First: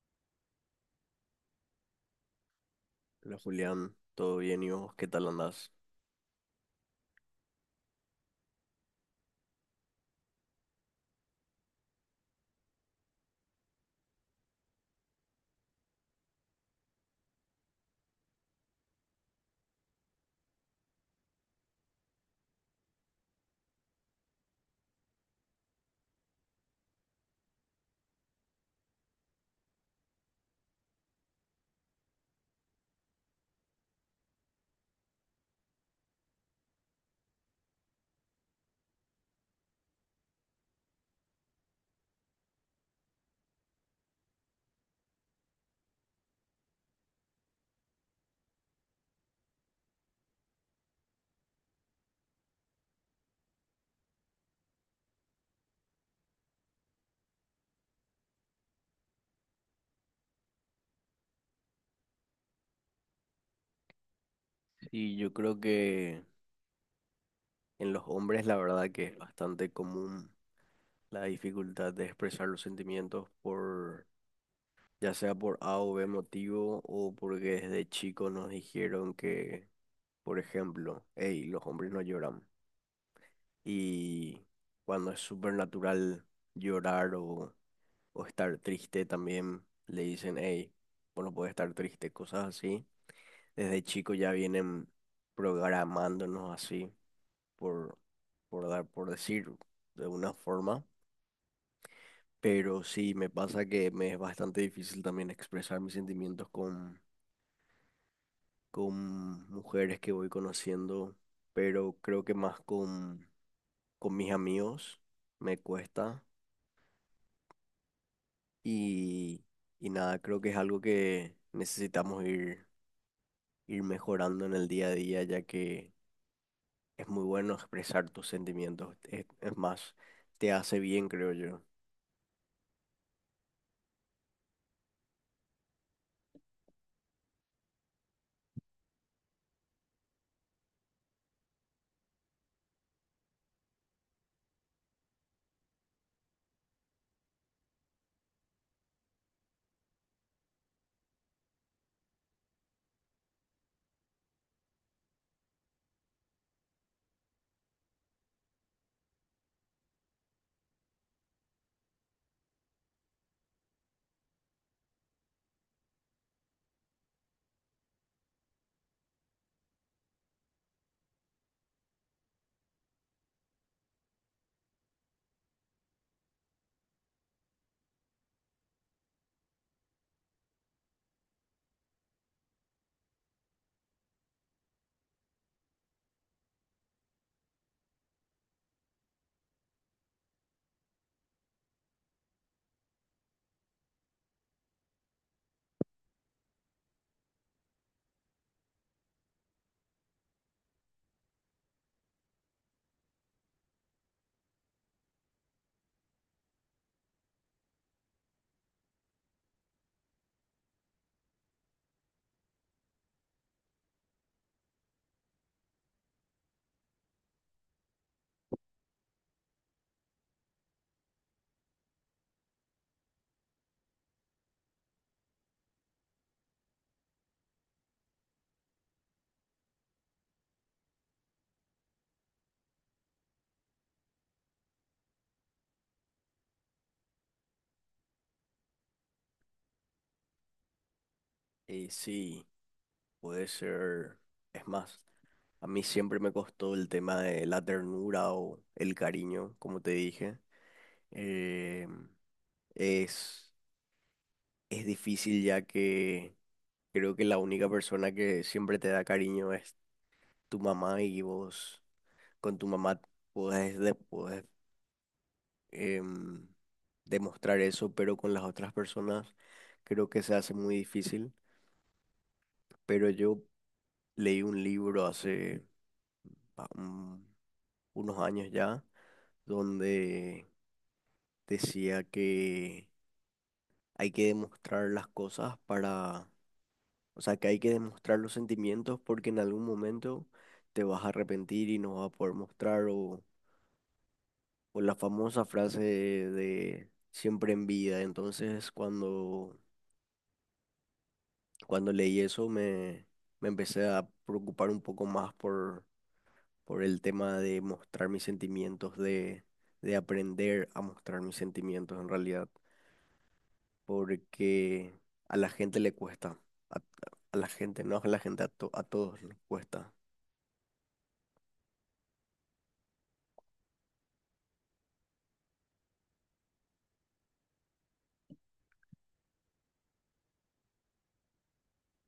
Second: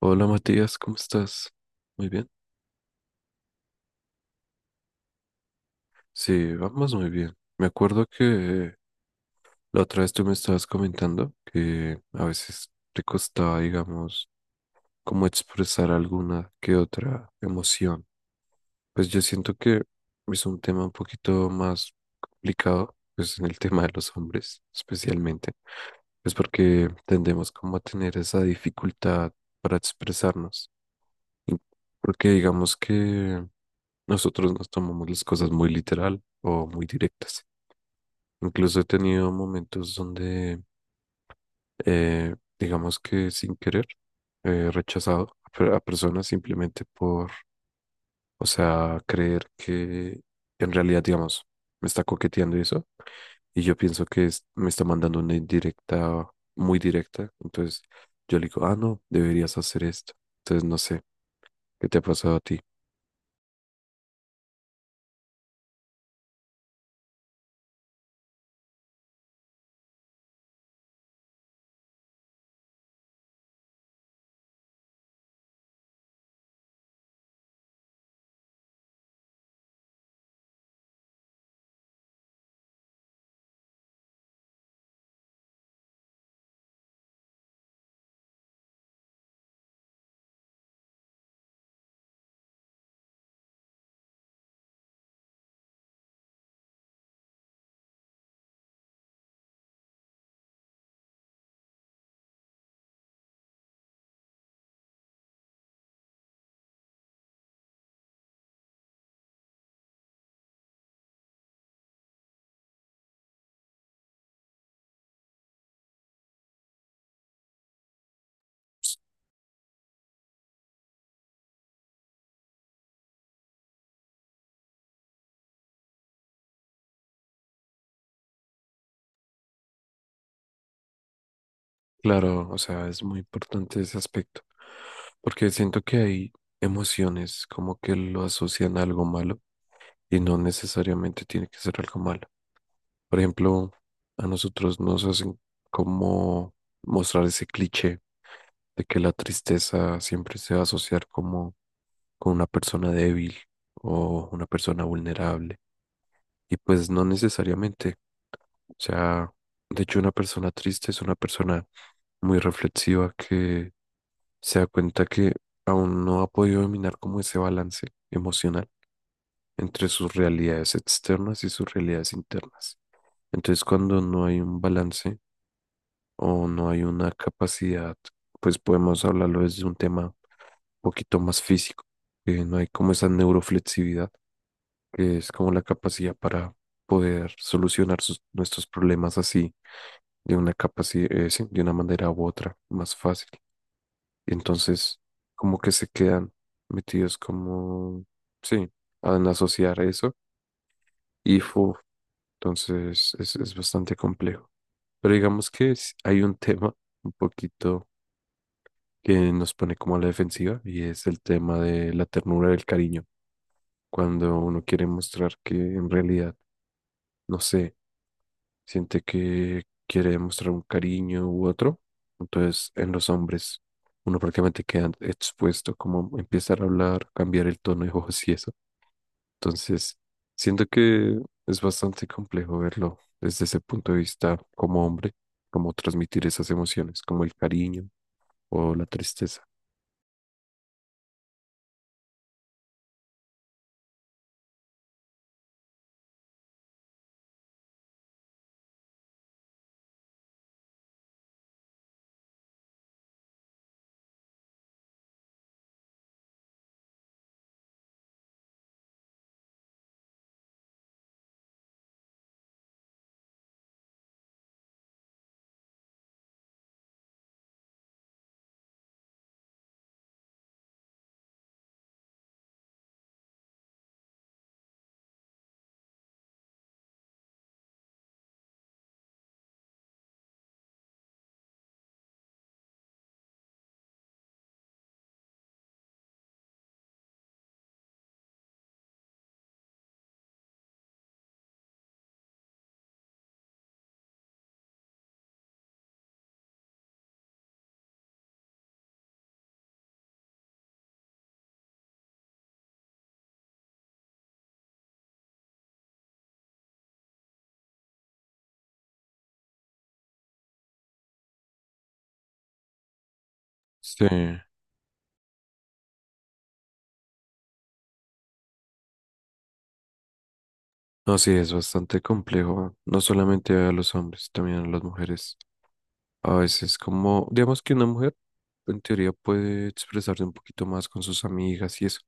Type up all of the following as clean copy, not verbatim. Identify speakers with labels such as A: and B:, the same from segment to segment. A: Hola Matías, ¿cómo estás? Muy bien.
B: Hola Julián, ¿todo bien y vos? ¿Qué tal andás?
A: Sí, vamos muy bien. Me acuerdo que la otra vez tú me estabas comentando que a veces te costaba, digamos, como expresar alguna que otra emoción. Pues yo siento que es un tema un poquito más complicado, pues en el tema de los hombres especialmente, pues porque tendemos como a tener esa dificultad para expresarnos. Y porque digamos que nosotros nos tomamos las cosas muy literal o muy directas. Incluso he tenido momentos donde, digamos que sin querer, he rechazado a personas simplemente por, o sea, creer que en realidad, digamos, me está coqueteando y eso. Y yo pienso que me está mandando una indirecta, muy directa. Entonces yo le digo, ah, no, deberías hacer esto. Entonces no sé, ¿qué te ha pasado a ti?
B: Sí, yo creo que en los hombres la verdad que es bastante común la dificultad de expresar los sentimientos por, ya sea por A o B motivo o porque desde chico nos dijeron que, por ejemplo, hey, los hombres no lloran. Y cuando es súper natural llorar o estar triste también le dicen, hey, vos no podés estar triste, cosas así. Desde chico ya vienen programándonos así, por, por dar, por decir de una forma. Pero sí, me pasa que me es bastante difícil también expresar mis sentimientos con mujeres que voy conociendo, pero creo que más con mis amigos me cuesta. Y, y nada, creo que es algo que necesitamos ir, ir mejorando en el día a día, ya que es muy bueno expresar tus sentimientos. Es más, te hace bien, creo yo.
A: Claro, o sea, es muy importante ese aspecto, porque siento que hay emociones como que lo asocian a algo malo y no necesariamente tiene que ser algo malo. Por ejemplo, a nosotros nos hacen como mostrar ese cliché de que la tristeza siempre se va a asociar como con una persona débil o una persona vulnerable. Y pues no necesariamente. O sea, de hecho, una persona triste es una persona muy reflexiva que se da cuenta que aún no ha podido dominar como ese balance emocional entre sus realidades externas y sus realidades internas. Entonces, cuando no hay un balance o no hay una capacidad, pues podemos hablarlo desde un tema un poquito más físico, que no hay como esa neuroflexibilidad, que es como la capacidad para poder solucionar nuestros problemas así, de una capacidad, de una manera u otra, más fácil. Y entonces, como que se quedan metidos como, sí, en asociar eso. Y fu, entonces es bastante complejo. Pero digamos que hay un tema un poquito que nos pone como a la defensiva y es el tema de la ternura del cariño. Cuando uno quiere mostrar que en realidad, no sé, siente que quiere demostrar un cariño u otro. Entonces, en los hombres, uno prácticamente queda expuesto como empezar a hablar, cambiar el tono de voz y eso. Entonces, siento que es bastante complejo verlo desde ese punto de vista como hombre, como transmitir esas emociones, como el cariño o la tristeza.
B: Y sí, puede ser. Es más, a mí siempre me costó el tema de la ternura o el cariño, como te dije. Eh, es, es difícil ya que creo que la única persona que siempre te da cariño es tu mamá y vos con tu mamá puedes, después em, demostrar eso, pero con las otras personas creo que se hace muy difícil. Pero yo leí un libro hace ah, un- unos años ya, donde decía que hay que demostrar las cosas para, o sea, que hay que demostrar los sentimientos porque en algún momento te vas a arrepentir y no vas a poder mostrar o la famosa frase de siempre en vida. Cuando leí eso me empecé a preocupar un poco más por el tema de mostrar mis sentimientos, de aprender a mostrar mis sentimientos en realidad,
A: Sí,
B: porque a la gente le cuesta, a, a la gente, no a la gente, a, a todos les cuesta.
A: no, sí, es bastante complejo, no solamente a los hombres, también a las mujeres. A veces como, digamos que una mujer en teoría puede expresarse un poquito más con sus amigas y eso,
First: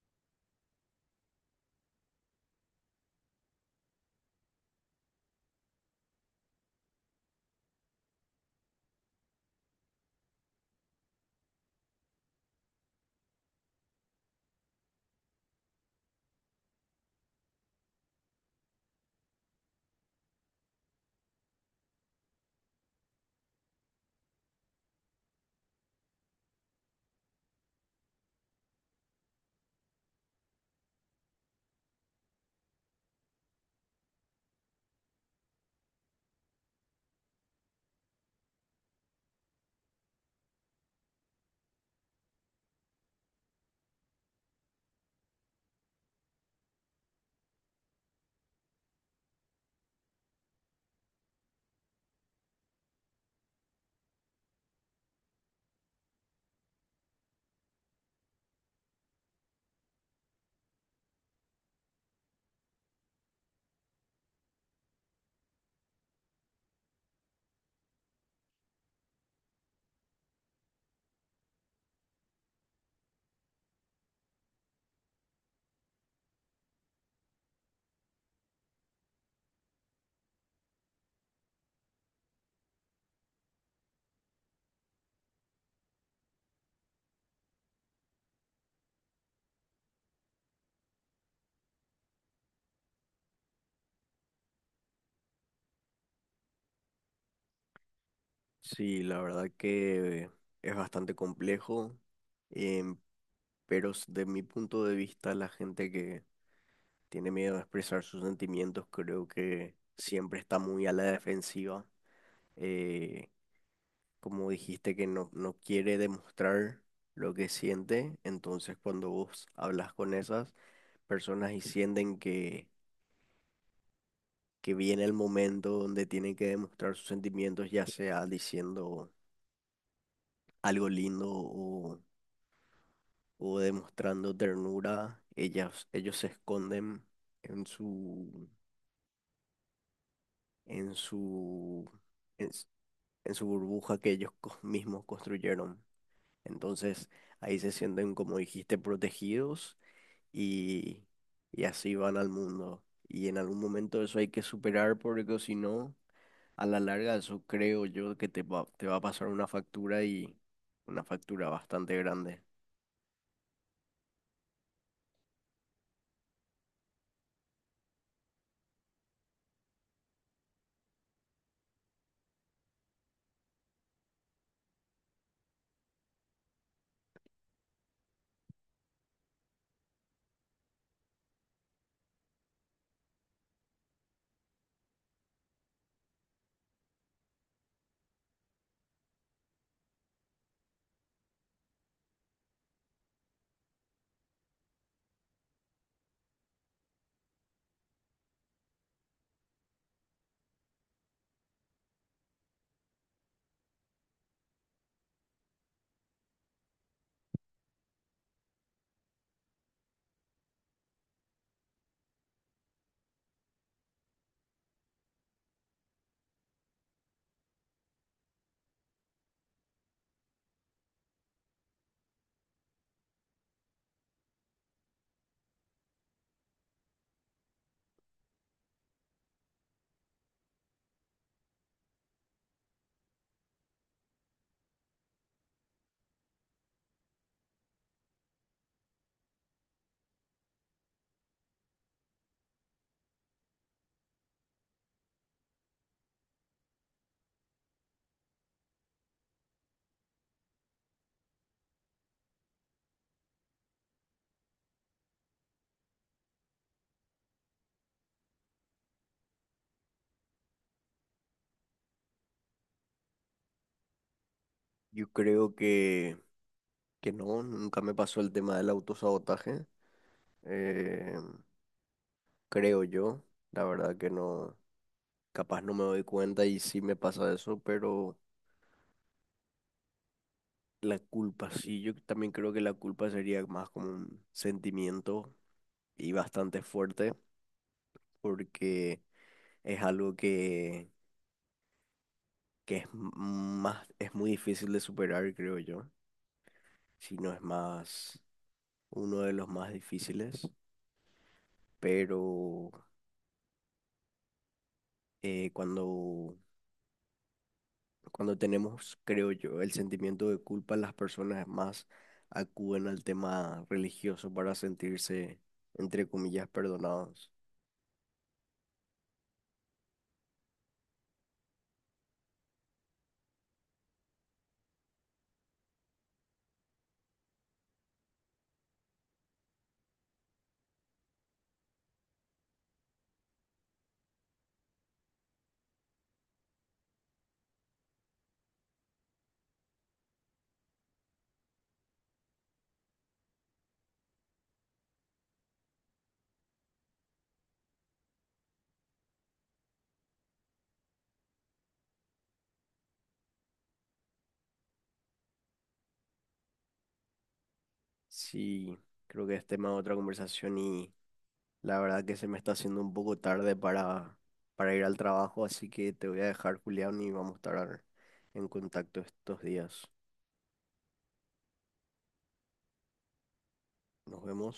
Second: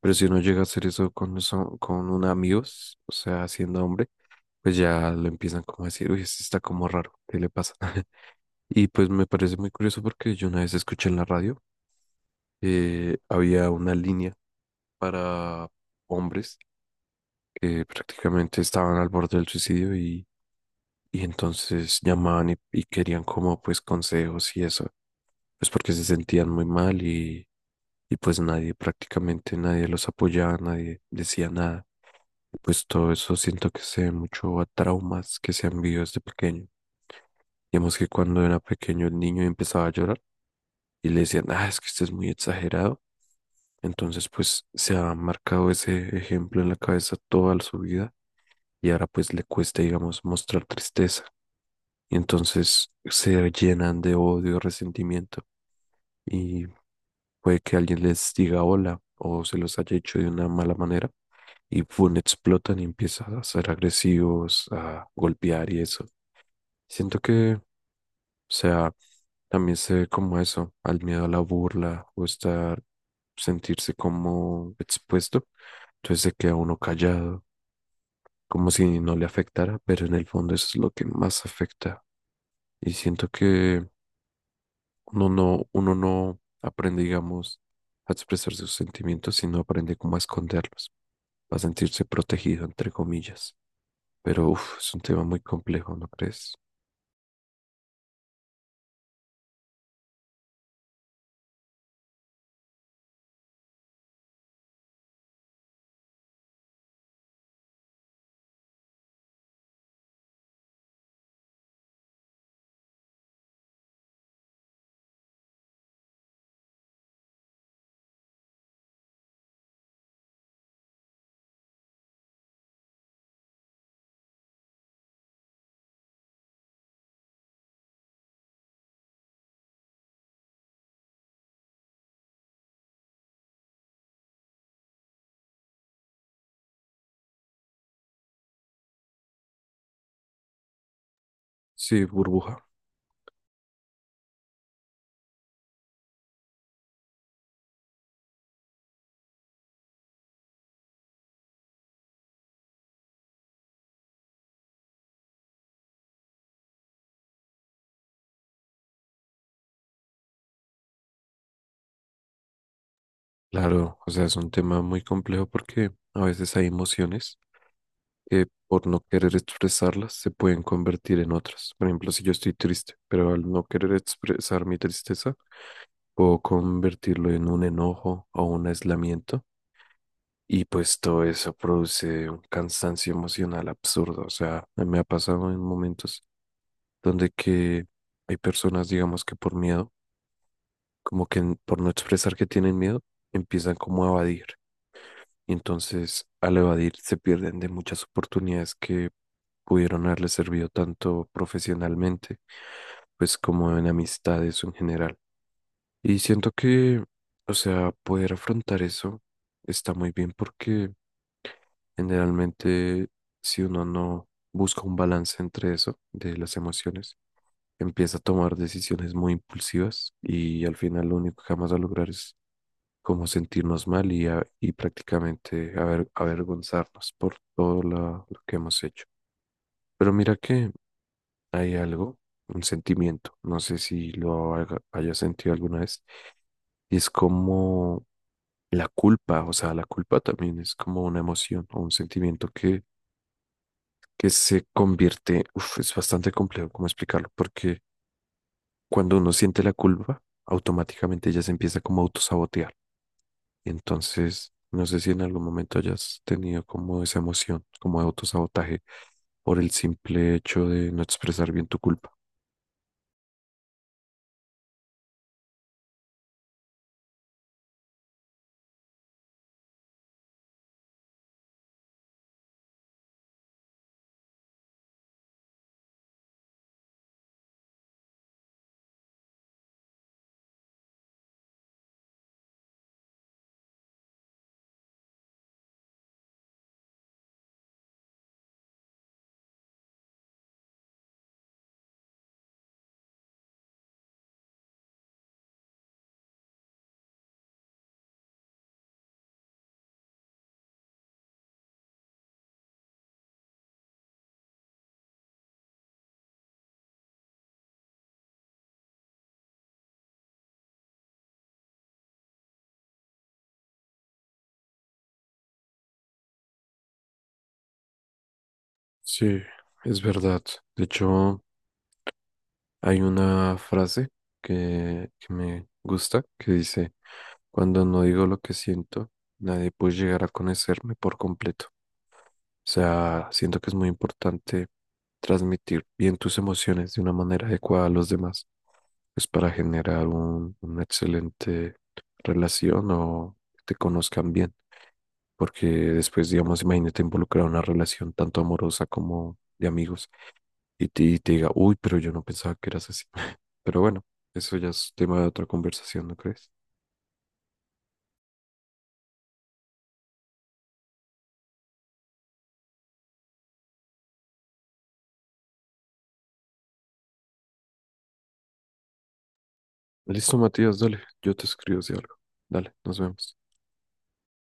A: pero si no llega a hacer eso con un amigos, o sea, siendo hombre, pues ya lo empiezan como a decir, uy, este está como raro, ¿qué le pasa? Y pues me parece muy curioso porque yo una vez escuché en la radio, había una línea para hombres que prácticamente estaban al borde del suicidio y entonces llamaban y querían como pues consejos y eso, pues porque se sentían muy mal y pues nadie, prácticamente nadie los apoyaba, nadie decía nada. Pues todo eso siento que se ve mucho a traumas que se han vivido desde pequeño. Digamos que cuando era pequeño el niño empezaba a llorar y le decían, ah, es que usted es muy exagerado. Entonces, pues se ha marcado ese ejemplo en la cabeza toda su vida y ahora pues le cuesta, digamos, mostrar tristeza. Y entonces se llenan de odio, resentimiento y puede que alguien les diga hola o se los haya hecho de una mala manera y pum, explotan y empiezan a ser agresivos, a golpear y eso. Siento que, o sea, también se ve como eso, al miedo a la burla o estar, sentirse como expuesto. Entonces se queda uno callado, como si no le afectara, pero en el fondo eso es lo que más afecta. Y siento que uno no aprende, digamos, a expresar sus sentimientos, sino aprende cómo a esconderlos, a sentirse protegido, entre comillas. Pero uf, es un tema muy complejo, ¿no crees?
B: Sí, la verdad que es bastante complejo, em, pero de mi punto de vista la gente que tiene miedo a expresar sus sentimientos creo que siempre está muy a la defensiva, eh, como dijiste que no, no quiere demostrar lo que siente, entonces cuando vos hablas con esas personas y sienten que viene el momento donde tienen que demostrar sus sentimientos, ya sea diciendo algo lindo o demostrando ternura, ellas, ellos se esconden en en su,
A: Sí,
B: en,
A: burbuja.
B: s- en su burbuja que ellos mismos construyeron. Entonces, Ahí se sienten, como dijiste, protegidos y, y así van al mundo. Y en algún momento eso hay que superar porque si no, a la larga eso creo yo que te va a pasar una factura y una factura bastante grande.
A: Claro, o sea, es un tema muy complejo porque a veces hay emociones que por no querer expresarlas se pueden convertir en otras. Por ejemplo, si yo estoy triste, pero al no querer expresar mi tristeza, puedo convertirlo en un enojo o un aislamiento. Y pues todo eso produce un cansancio emocional absurdo. O sea, me ha pasado en momentos donde que hay personas, digamos que por miedo, como que por no expresar que tienen miedo, empiezan como a evadir. Y entonces al evadir se pierden de muchas oportunidades que pudieron haberles servido tanto profesionalmente, pues como en amistades o en general. Y siento que, o sea, poder afrontar eso está muy bien porque generalmente, si uno no busca un balance entre eso, de las emociones, empieza a tomar decisiones muy impulsivas y al final lo único que vamos a lograr es como sentirnos mal y prácticamente avergonzarnos por todo lo que hemos hecho. Pero mira que hay algo, un sentimiento, no sé si lo hayas sentido alguna vez, y es como la culpa, o sea, la culpa también es como una emoción o un sentimiento que se convierte, uf, es bastante complejo cómo explicarlo, porque cuando uno siente la culpa, automáticamente ya se empieza como a autosabotear. Entonces, no sé si en algún momento hayas tenido como esa emoción, como de autosabotaje, por el simple hecho de no expresar bien tu culpa.
B: Yo creo que no, nunca me pasó el tema del autosabotaje. eh, creo yo, la verdad que no, capaz no me doy cuenta y sí me pasa eso, pero la culpa, sí, yo también creo que la culpa sería más como un sentimiento y bastante fuerte porque es algo que es más, es muy difícil de superar, creo yo, si no es más uno de los más difíciles, pero eh, cuando, cuando tenemos, creo yo, el sentimiento de culpa, las personas más acuden al tema religioso para sentirse, entre comillas, perdonados.
A: Sí, es verdad. De hecho, hay una frase que me gusta que dice, cuando no digo lo que siento, nadie puede llegar a conocerme por completo. O sea, siento que es muy importante transmitir bien tus emociones de una manera adecuada a los demás, pues para generar una excelente relación o que te conozcan bien. Porque después, digamos, imagínate involucrar una relación tanto amorosa como de amigos y te diga, uy, pero yo no pensaba que eras así. Pero bueno, eso ya es tema de otra conversación, ¿no crees?
B: Sí, creo que es tema de otra conversación y la verdad que se me está haciendo un poco tarde para ir al trabajo, así que te voy a dejar, Julián, y vamos a estar en contacto estos días.
A: Listo, Matías, dale, yo te escribo si algo. Dale, nos vemos.
B: Nos vemos.